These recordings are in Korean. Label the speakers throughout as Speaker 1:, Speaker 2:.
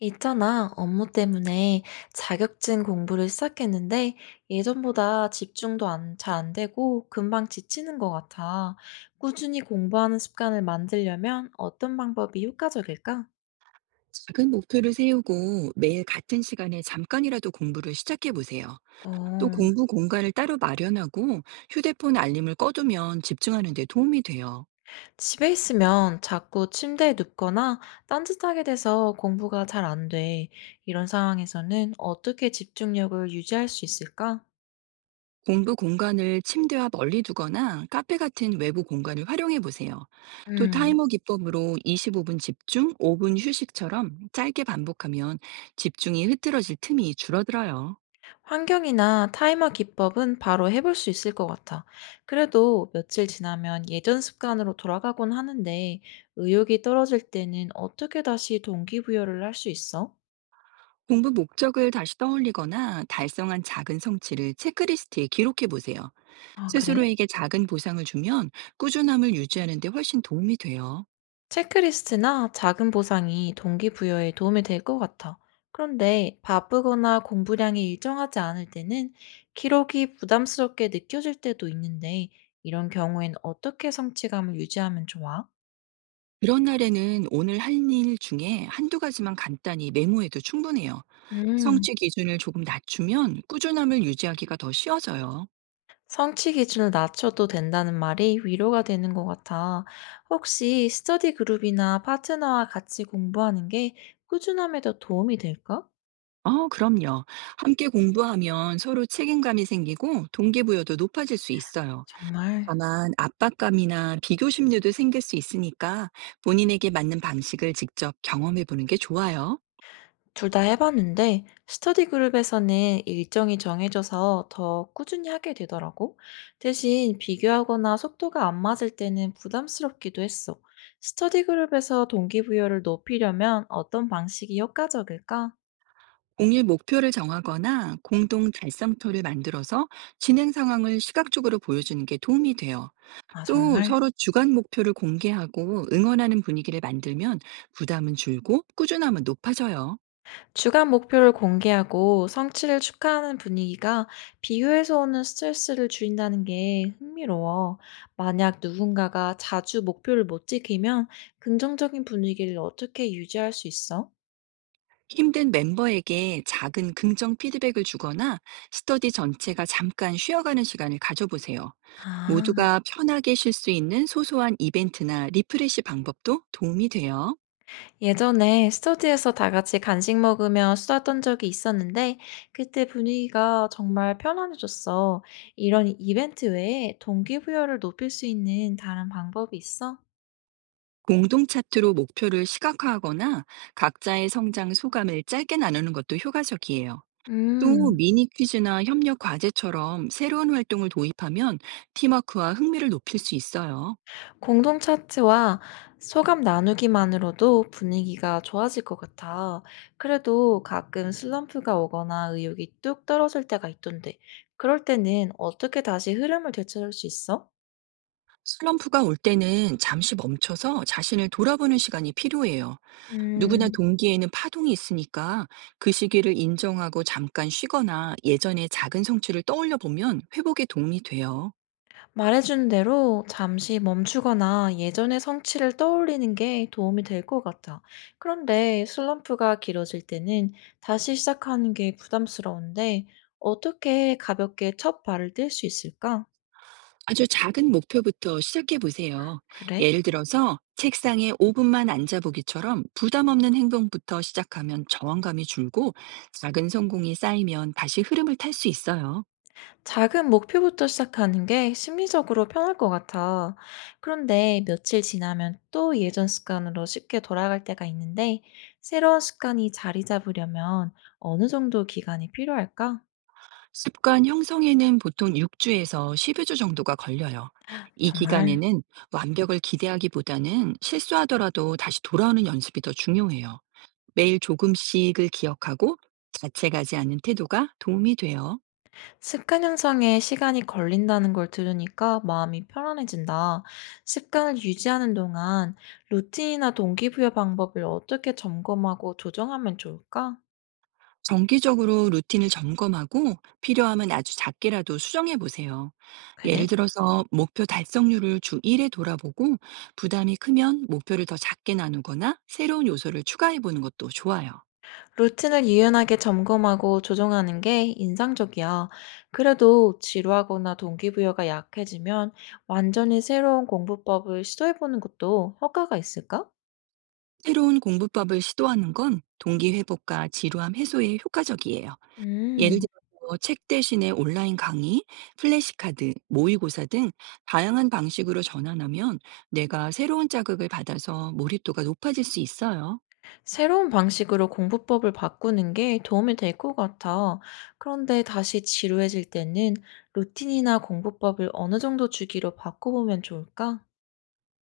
Speaker 1: 있잖아, 업무 때문에 자격증 공부를 시작했는데 예전보다 집중도 안, 잘 안 되고 금방 지치는 것 같아. 꾸준히 공부하는 습관을 만들려면 어떤 방법이 효과적일까?
Speaker 2: 작은 목표를 세우고 매일 같은 시간에 잠깐이라도 공부를 시작해 보세요. 또
Speaker 1: 어,
Speaker 2: 공부 공간을 따로 마련하고 휴대폰 알림을 꺼두면 집중하는 데 도움이 돼요.
Speaker 1: 집에 있으면 자꾸 침대에 눕거나 딴짓하게 돼서 공부가 잘 안 돼. 이런 상황에서는 어떻게 집중력을 유지할 수 있을까?
Speaker 2: 공부 공간을 침대와 멀리 두거나 카페 같은 외부 공간을 활용해 보세요. 또
Speaker 1: 음.
Speaker 2: 타이머 기법으로 25분 집중, 5분 휴식처럼 짧게 반복하면 집중이 흐트러질 틈이 줄어들어요.
Speaker 1: 환경이나 타이머 기법은 바로 해볼 수 있을 것 같아. 그래도 며칠 지나면 예전 습관으로 돌아가곤 하는데 의욕이 떨어질 때는 어떻게 다시 동기부여를 할 수 있어?
Speaker 2: 공부 목적을 다시 떠올리거나 달성한 작은 성취를 체크리스트에 기록해 보세요.
Speaker 1: 아, 그래?
Speaker 2: 스스로에게 작은 보상을 주면 꾸준함을 유지하는 데 훨씬 도움이 돼요.
Speaker 1: 체크리스트나 작은 보상이 동기부여에 도움이 될 것 같아. 그런데 바쁘거나 공부량이 일정하지 않을 때는 기록이 부담스럽게 느껴질 때도 있는데 이런 경우엔 어떻게 성취감을 유지하면 좋아?
Speaker 2: 그런 날에는 오늘 한 일 중에 한두 가지만 간단히 메모해도 충분해요.
Speaker 1: 음.
Speaker 2: 성취 기준을 조금 낮추면 꾸준함을 유지하기가 더 쉬워져요.
Speaker 1: 성취 기준을 낮춰도 된다는 말이 위로가 되는 것 같아. 혹시 스터디 그룹이나 파트너와 같이 공부하는 게 꾸준함에 더 도움이 될까?
Speaker 2: 어, 그럼요. 함께 공부하면 서로 책임감이 생기고 동기부여도 높아질 수 있어요.
Speaker 1: 정말
Speaker 2: 다만 압박감이나 비교 심리도 생길 수 있으니까 본인에게 맞는 방식을 직접 경험해 보는 게 좋아요.
Speaker 1: 둘 다 해봤는데 스터디 그룹에서는 일정이 정해져서 더 꾸준히 하게 되더라고. 대신 비교하거나 속도가 안 맞을 때는 부담스럽기도 했어. 스터디 그룹에서 동기부여를 높이려면 어떤 방식이 효과적일까?
Speaker 2: 공유 목표를 정하거나 공동 달성토를 만들어서 진행 상황을 시각적으로 보여주는 게 도움이 돼요.
Speaker 1: 아,
Speaker 2: 또
Speaker 1: 정말?
Speaker 2: 서로 주간 목표를 공개하고 응원하는 분위기를 만들면 부담은 줄고 꾸준함은 높아져요.
Speaker 1: 주간 목표를 공개하고 성취를 축하하는 분위기가 비교에서 오는 스트레스를 줄인다는 게 흥미로워. 만약 누군가가 자주 목표를 못 지키면 긍정적인 분위기를 어떻게 유지할 수 있어?
Speaker 2: 힘든 멤버에게 작은 긍정 피드백을 주거나 스터디 전체가 잠깐 쉬어가는 시간을 가져보세요.
Speaker 1: 아,
Speaker 2: 모두가 편하게 쉴 수 있는 소소한 이벤트나 리프레시 방법도 도움이 돼요.
Speaker 1: 예전에 스터디에서 다 같이 간식 먹으며 수다 떤 적이 있었는데 그때 분위기가 정말 편안해졌어. 이런 이벤트 외에 동기부여를 높일 수 있는 다른 방법이 있어?
Speaker 2: 공동 차트로 목표를 시각화하거나 각자의 성장 소감을 짧게 나누는 것도 효과적이에요. 또
Speaker 1: 음.
Speaker 2: 미니 퀴즈나 협력 과제처럼 새로운 활동을 도입하면 팀워크와 흥미를 높일 수 있어요.
Speaker 1: 공동 차트와 소감 나누기만으로도 분위기가 좋아질 것 같아. 그래도 가끔 슬럼프가 오거나 의욕이 뚝 떨어질 때가 있던데, 그럴 때는 어떻게 다시 흐름을 되찾을 수 있어?
Speaker 2: 슬럼프가 올 때는 잠시 멈춰서 자신을 돌아보는 시간이 필요해요. 누구나
Speaker 1: 음,
Speaker 2: 동기에는 파동이 있으니까 그 시기를 인정하고 잠깐 쉬거나 예전의 작은 성취를 떠올려 보면 회복에 도움이 돼요.
Speaker 1: 말해준 대로 잠시 멈추거나 예전의 성취를 떠올리는 게 도움이 될 것 같아. 그런데 슬럼프가 길어질 때는 다시 시작하는 게 부담스러운데, 어떻게 가볍게 첫 발을 뗄 수 있을까?
Speaker 2: 아주 작은 목표부터 시작해 보세요.
Speaker 1: 그래?
Speaker 2: 예를 들어서 책상에 5분만 앉아보기처럼 부담 없는 행동부터 시작하면 저항감이 줄고 작은 성공이 쌓이면 다시 흐름을 탈 수 있어요.
Speaker 1: 작은 목표부터 시작하는 게 심리적으로 편할 것 같아. 그런데 며칠 지나면 또 예전 습관으로 쉽게 돌아갈 때가 있는데, 새로운 습관이 자리 잡으려면 어느 정도 기간이 필요할까?
Speaker 2: 습관 형성에는 보통 6주에서 1여주 정도가 걸려요. 이
Speaker 1: 정말
Speaker 2: 기간에는 완벽을 기대하기보다는 실수하더라도 다시 돌아오는 연습이 더 중요해요. 매일 조금씩을 기억하고 자책하지 않는 태도가 도움이 돼요.
Speaker 1: 습관 형성에 시간이 걸린다는 걸 들으니까 마음이 편안해진다. 습관을 유지하는 동안 루틴이나 동기부여 방법을 어떻게 점검하고 조정하면 좋을까?
Speaker 2: 정기적으로 루틴을 점검하고 필요하면 아주 작게라도 수정해 보세요. 예를
Speaker 1: 그래?
Speaker 2: 들어서 목표 달성률을 주 1에 돌아보고 부담이 크면 목표를 더 작게 나누거나 새로운 요소를 추가해 보는 것도 좋아요.
Speaker 1: 루틴을 유연하게 점검하고 조정하는 게 인상적이야. 그래도 지루하거나 동기부여가 약해지면 완전히 새로운 공부법을 시도해보는 것도 효과가 있을까?
Speaker 2: 새로운 공부법을 시도하는 건 동기 회복과 지루함 해소에 효과적이에요. 예를
Speaker 1: 음,
Speaker 2: 들어서 책 대신에 온라인 강의, 플래시카드, 모의고사 등 다양한 방식으로 전환하면 내가 새로운 자극을 받아서 몰입도가 높아질 수 있어요.
Speaker 1: 새로운 방식으로 공부법을 바꾸는 게 도움이 될 것 같아. 그런데 다시 지루해질 때는 루틴이나 공부법을 어느 정도 주기로 바꿔보면 좋을까?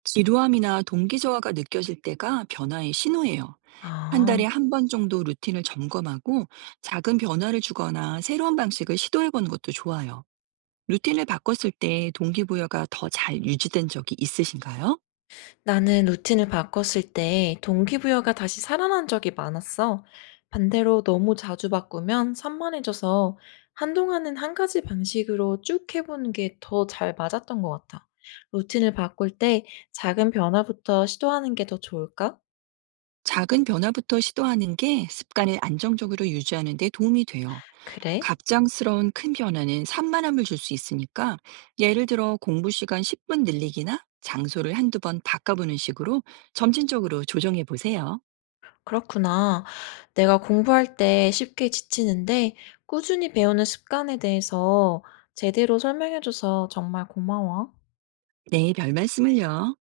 Speaker 2: 지루함이나 동기 저하가 느껴질 때가 변화의 신호예요. 한
Speaker 1: 아.
Speaker 2: 달에 한 번 정도 루틴을 점검하고 작은 변화를 주거나 새로운 방식을 시도해 보는 것도 좋아요. 루틴을 바꿨을 때 동기부여가 더 잘 유지된 적이 있으신가요?
Speaker 1: 나는 루틴을 바꿨을 때 동기부여가 다시 살아난 적이 많았어. 반대로 너무 자주 바꾸면 산만해져서 한동안은 한 가지 방식으로 쭉 해보는 게 더 잘 맞았던 것 같아. 루틴을 바꿀 때 작은 변화부터 시도하는 게 더 좋을까?
Speaker 2: 작은 변화부터 시도하는 게 습관을 안정적으로 유지하는 데 도움이 돼요.
Speaker 1: 그래?
Speaker 2: 갑작스러운 큰 변화는 산만함을 줄 수 있으니까 예를 들어 공부 시간 10분 늘리기나 장소를 한두 번 바꿔보는 식으로 점진적으로 조정해 보세요.
Speaker 1: 그렇구나. 내가 공부할 때 쉽게 지치는데 꾸준히 배우는 습관에 대해서 제대로 설명해줘서 정말 고마워.
Speaker 2: 네, 별말씀을요.